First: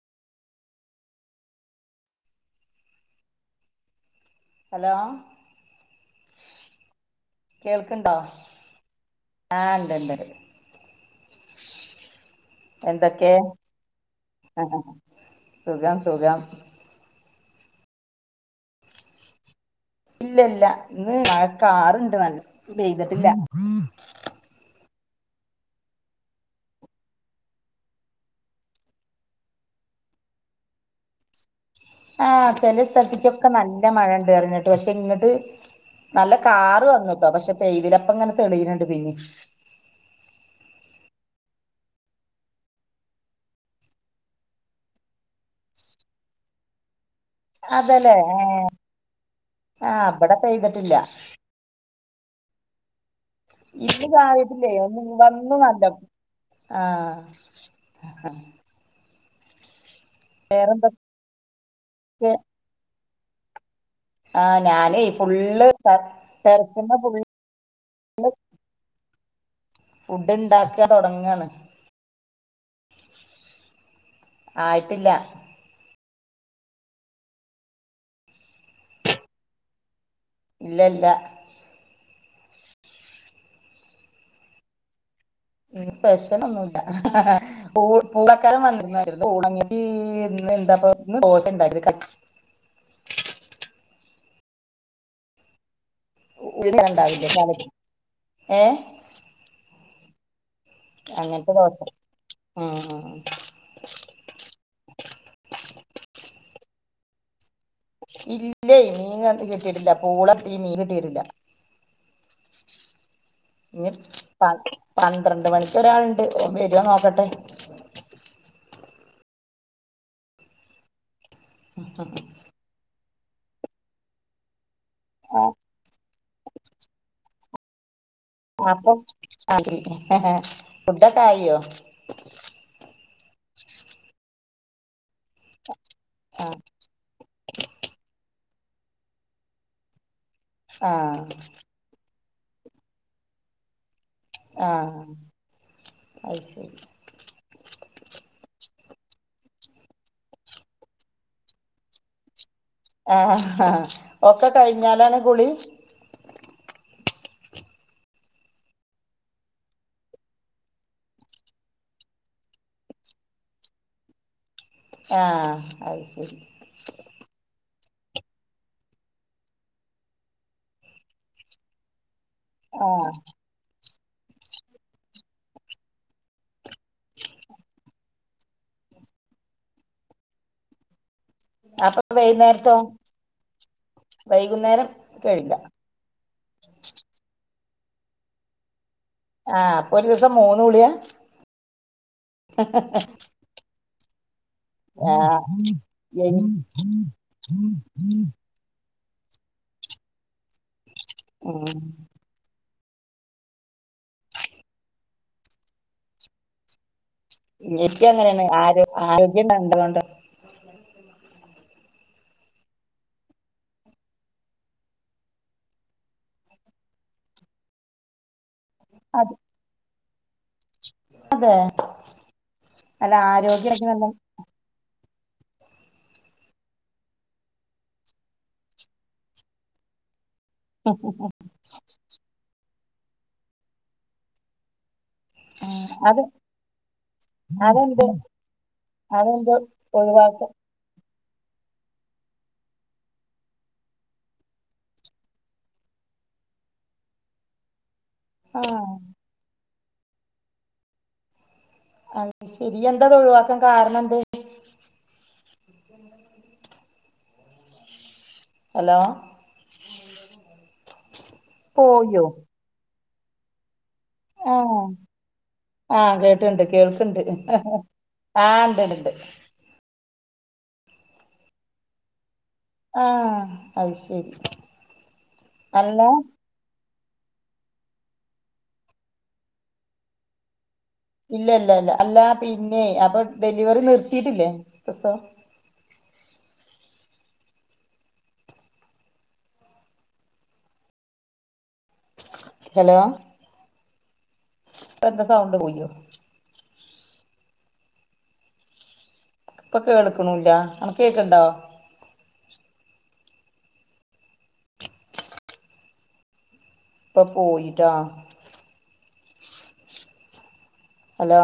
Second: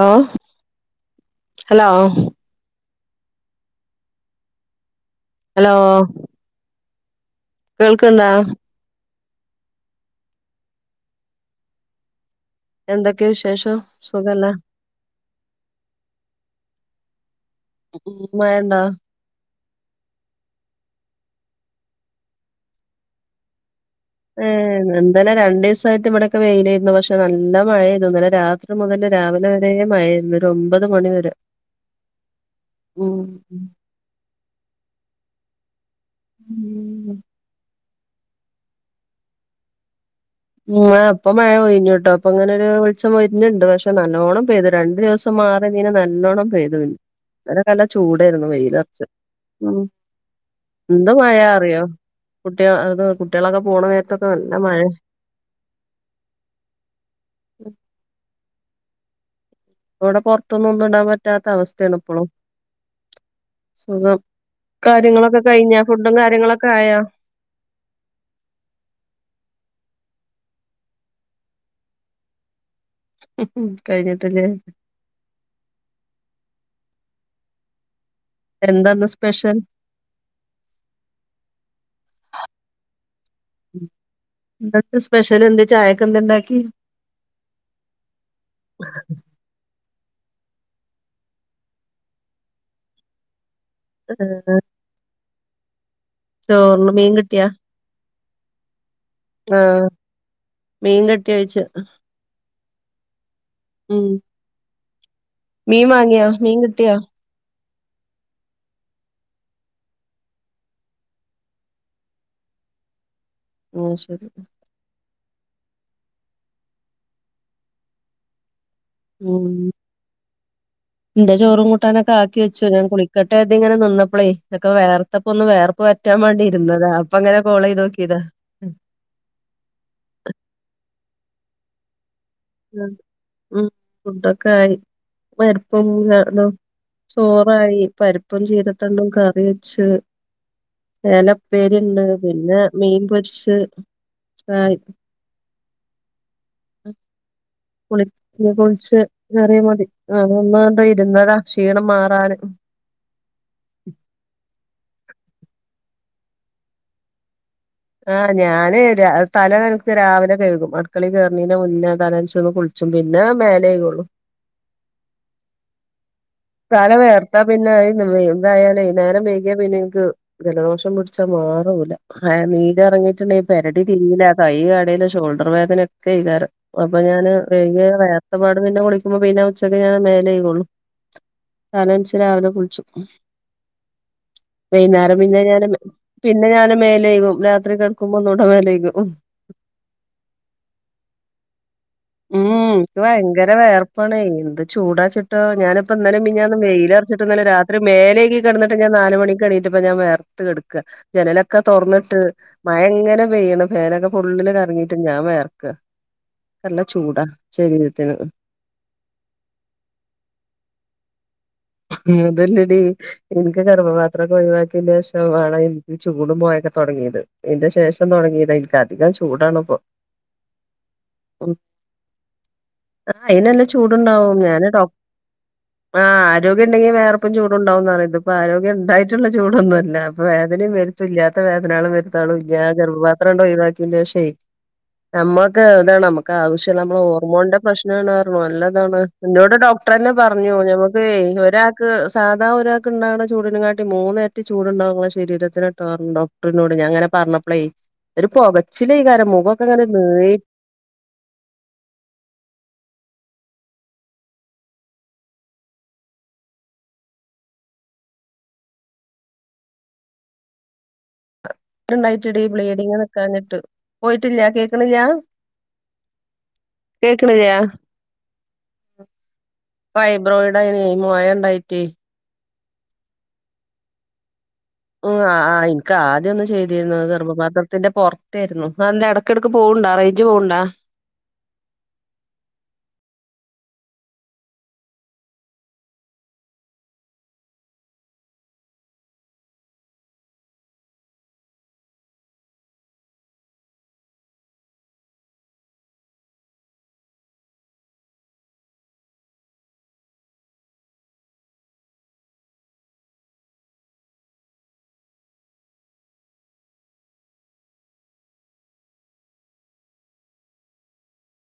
ആഹ് hello? Hello hello.. കേൾക്കുണ്ടോ? കേൾക്കണ്ടാ ആഹ് ഇണ്ടുണ്ട്ണ്ട്. എന്തൊക്കെയ എന്തൊക്കെ? വിശേഷം സുഖല്ലേ ആഹ് സുഖം സുഖം. മയണ്ടോ?. ഇല്ല ഇല്ല ഇന്ന് മഴ കാറുണ്ട് നല്ല പെയ്തിട്ടില്ല. ഏഹ് എന്താലും രണ്ടു ദിവസായിട്ട് ഇവിടൊക്കെ വെയിലായിരുന്നു. പക്ഷെ നല്ല മഴയായിരുന്നു ഇന്നലെ രാ മുതൽ രാവിലെ വരെയും മഴയായിരുന്നു ഒരു ഒമ്പത് മണിവരെ ആഹ് ചെലേ സ്ഥലത്തേക്കൊക്കെ നല്ല മഴ ഉണ്ട് പറഞ്ഞിട്ട് പക്ഷെ ഇങ്ങിട്ട് നല്ല കാറ് വന്നുട്ടോ പക്ഷെ പെയ്തില്ല. അപ്പ ഇങ്ങനെ തെളിയുന്നുണ്ട് പിന്നെം ഉംഅപ്പൊ മഴ പെഴിഞ്ഞു കേട്ടോ. അപ്പൊ അങ്ങനെ ഒരു വെളിച്ചം വരുന്നുണ്ട് പക്ഷെ നല്ലവണം പെയ്തു രണ്ട് ദിവസം മാറിയിങ്ങനെ നല്ലോണം പെയ്തു. അതിന്റെ നല്ല അതല്ലേ ചൂടായിരുന്നു ഏഹ് വെയിലുറച്ച് ഉം ആഹ് ഇബടെ പെയ്തിട്ടില്ല എന്ത് മഴ അറിയാവോ? കുട്ടിക അത് കു കുട്ടികളൊക്കെ പോണ നേരത്തൊക്കെ നല്ല മഴയ ഒന്നും നല്ല ആഹ് ഇവിടെ പുറത്തൊന്നും ഒന്നും ഇടാൻ വേറെന്തൊക്കെ പറ്റാത്ത അവസ്ഥയാണ് ഇപ്പോളും. സുഖം. ആഹ് ഞാനേ കാര്യങ്ങളൊക്കെ ഫുള്ള് കഴിഞ്ഞോ? ഫുഡും കാര്യങ്ങളൊക്കെ ടെറസ്മ്മെ ആയോ? ഫുള്ള് ഫുഡ് ണ്ടാക്കാൻ തുടങ്ങാണ്. ഉം ഹു കഴിഞ്ഞിട്ടില്ലേ? ഇല്ല എന്താ ഇന്ന് സ്പെഷ്യൽ? ഇല്ലില്ല. [inaudible] എന്തെക്കെ സ്പെഷ്യല് ചായക്ക് എന്തുണ്ടാക്കി? ആ ഹ ഹ [unintelligible] [unintelligible] ചോറിന് മീൻ കിട്ടിയാ ഏ ആഹ് മീൻ ആ കിട്ടിയോയിച്ച ആ ഉം മീൻ വാങ്ങിയോ? മീൻ കിട്ടിയോ? ഇല്ലേ മീൻ കാത്ത് കിട്ടിയിട്ടില്ല. പൂളകിട്ടി മീൻ കിട്ടിയിട്ടില്ല. ഇനി ഉം ശരി പന്ത്രണ്ട് മണിക്ക് ഒരാളുണ്ട് ഓൻ വരുവാ നോക്കട്ടെ. ഉം എന്റെ ചോറും കൂട്ടാനൊക്കെ ആക്കി വച്ചു. ഞാൻ കുളിക്കട്ടെ അതിങ്ങനെ നിന്നപ്പളേ അതെക്കെ വേർത്തപ്പൊ ഒന്ന് ആഹ് വേർപ്പ് പറ്റാൻ വേണ്ടി ഇരുന്നതാ. അപ്പൊ ഇങ്ങനെ കോള് ചെയ്ത് നോക്കിയതാ. അപ്പൊ ഫുഡ് ഫുഡൊക്കെ ആയോ? ഉം. ഫുഡൊക്കെ ആയി. പരിപ്പും ആഹ് [unintelligible] ചോറായി, പരിപ്പും ചീരത്തണ്ടു കറി വെച്ച് ആഹ് ചേന ഉപ്പേരിയുണ്ട്. പിന്നെ മീൻ പൊരിച്ച് ആയി ആഹ് അത് ശരി. പുളി ഇനി കുളിച്ച് കയറിയാ മതി. അത് കൊണ്ട് ഇരുന്നതാ ക്ഷീണം മാറാൻ. ആ ഹാ ഒക്കെ കഴിഞ്ഞാലാണ് കുളി? ആഹ് ഞാന് തല നനച്ച് രാവിലെ കഴുകും. അടുക്കളേ കേറുണേന് മുന്നേ തല നെച്ചന്ന് കുളിച്ച ച്ചു പിന്നെ മേലേക്കഴുകുള്ളൂ. ആഹ് അത് ശരി. തല വേർത്താ പിന്നെ ഇതായാലേ നേരം വെയ്കിയ പിന്നെ എനിക്ക് ജലദോഷം പിടിച്ചാൽ മാറൂല. നീര് ആഹ് ഇറങ്ങിയിട്ടുണ്ടെ പരടി തിരിയില്ല, കൈ കടയില്, ഷോൾഡർ വേദനയക്കെആയികരം--വേദനയക്കെആയികരം. അപ്പൊ ഞാന് വെകൃ വേർത്തപ്പാട് പിന്നെ കുളിക്കുമ്പോ പിന്നെ ഉച്ചക്ക് ഞാൻ മേല് കയ്ക്കൊള്ളൂ. അപ്പൊ തലനച്ച് രാവിലെ വൈകുന്നേരത്തോ കുളിച്ചും. വൈകുന്നേരം പിന്നെ ഞൻ പിന്നെ ഞാൻ മേലേകും രാത്രി കടക്കുമ്പോ ഒന്നൂടെ മേലേക്കും. ആഹ് അപ്പൊ ഒരു ദിവസം മൂന്ന് കുളി. ഉം എനിക്ക് ഭയങ്കര വേർപ്പണൊ എന്ത് ചൂടാ ചിട്ടോ ആഹ് ഞാനിപ്പ ഇന്നലെ എനി മിനിഞ്ഞാന്നും വെയിലറിചിട്. രാത്രി മേലേക്കി കിടന്നിട്ട് ഞാൻ നാലുമണിക് എണീ റ്റപ്പ ഞാൻ വേർത്ത് കൊട്ക്ക ജനലൊക്കെ ഉം തുറന്നിട്ട്. മഴ എങ്ങനെ പെയ്യണ് ഫേനൊക്കെ ഫുള്ളില് കറങ്ങിട്ട് ഞാൻ വേയർക്ക. നല്ല ചൂടാ എനിക്ക് ശരീരത്തിന്. അങ്ങനെയാണ് ആരോ ആരോഗ്യം കണ്ട്കൊണ്ട്. മ അതല്ലടി. എനിക്ക് ഗർഭപാത്രമൊക്കെ ഒഴിവാക്കിയന് ശേഷമാണ് എനിക്ക് ചൂട് പോയൊക്കെ തുടങ്ങിയത്. ഇതിന്റെ ശേഷം തുടങ്ങിയത് എനിക്ക് അധികം അത് ചൂടാണ് ഇപ്പം. ആ അല്ല അയിന്ല്ല ആരോഗ്യം നല്ല ചൂടുണ്ടാവും ഞാന്ട ആഹ് ആരോഗ്യം ഉണ്ടെങ്കിൽ വേറെപ്പം ചൂടുണ്ടാവും ന്ന്റിയ. ഇപ്പൊ ആരോഗ്യം ഉണ്ടായിട്ടുള്ള ചൂടൊന്നുംല്ല. വേദനയും വരുത്തും ഇല്ലാത്ത വേദന ആളും വരുത്താളും ഇല്ല ഗർഭപാത്രം ഉണ്ടോ ഒഴിവാക്കിം ൻ്റ ക്ഷെ നമ്മക്ക് ഇതാണ് അത് നമ്മുക്ക് ആവശ്യംല്ല നമ്മൾ ഹോർമോണിന്റെ അതെന്ത് പ്രശ്നംണ് നല്ലതാണ്. എന്റെോട് അതെന്ത് ഡോക്ടന്നെ ഒഴിവാക്ക പറഞ്ഞു ഞമുക്ക് ഒരാൾക്ക് സാധാണ ഒരാൾക്ക് ഉണ്ടാവുന്ന ചൂടിന കാട്ടി മൂന്നരറ്റി ചൂടുണ്ടാവെ ശരീരത്തിന് [unintelligible] [unintelligible] ഞാൻങ്ങന പറഞ്ഞപ്പളെ ഒരു ആഹ് പൊച്ചില ഈ കാരം മുഖൊക്കെ അങ്ങനെ നീറി അഹ് ശരി എന്താ ഒഴിവാക്കാൻ കാരണം എന്ത് ഹലോ പോയോ ണ്ടായിട്ടിടി ബ്ലീഡിങ് നിക്കാഞ്ഞിട്ട് പോയിട്ടില്ല ആഹ് കേൾക്കണില്ല ആഹ് കേട്ടിട്ടണ്ട് കേൾക്കുണ്ട് ആഹ് ഉണ്ട്ണ്ട് ഫൈബ്രോയിഡ് അയിന മോയ ഉണ്ടായിറ്റേ ആഹ് അത് ശരി ഉം ആഹ് എനക്ക് അല്ല ആദ്യം ഒന്നന്ന് ചെയ്തിരുന്നു ഗർഭപാത്രം ത്തിന്റെ പുറത്തായിരുന്നു ആഹ് എന്താ ഇടക്കിടക്ക് പോകണ്ട റേഞ്ച് പോകണ്ടാ ഇല്ല ഇല്ല ഇല്ല അല്ല പിന്നെ അപ്പൊ ഡെലിവറി നിർത്തിയിട്ടില്ലേസം ഹലോ അപ്പൊ എന്താ സൗണ്ട് പോയോ ഇപ്പൊക്കെ കേൾക്കണൂല്ല അനക്ക് കേക്കണ്ടോ ഇപ്പൊ പോയിട്ടാ ഹലോ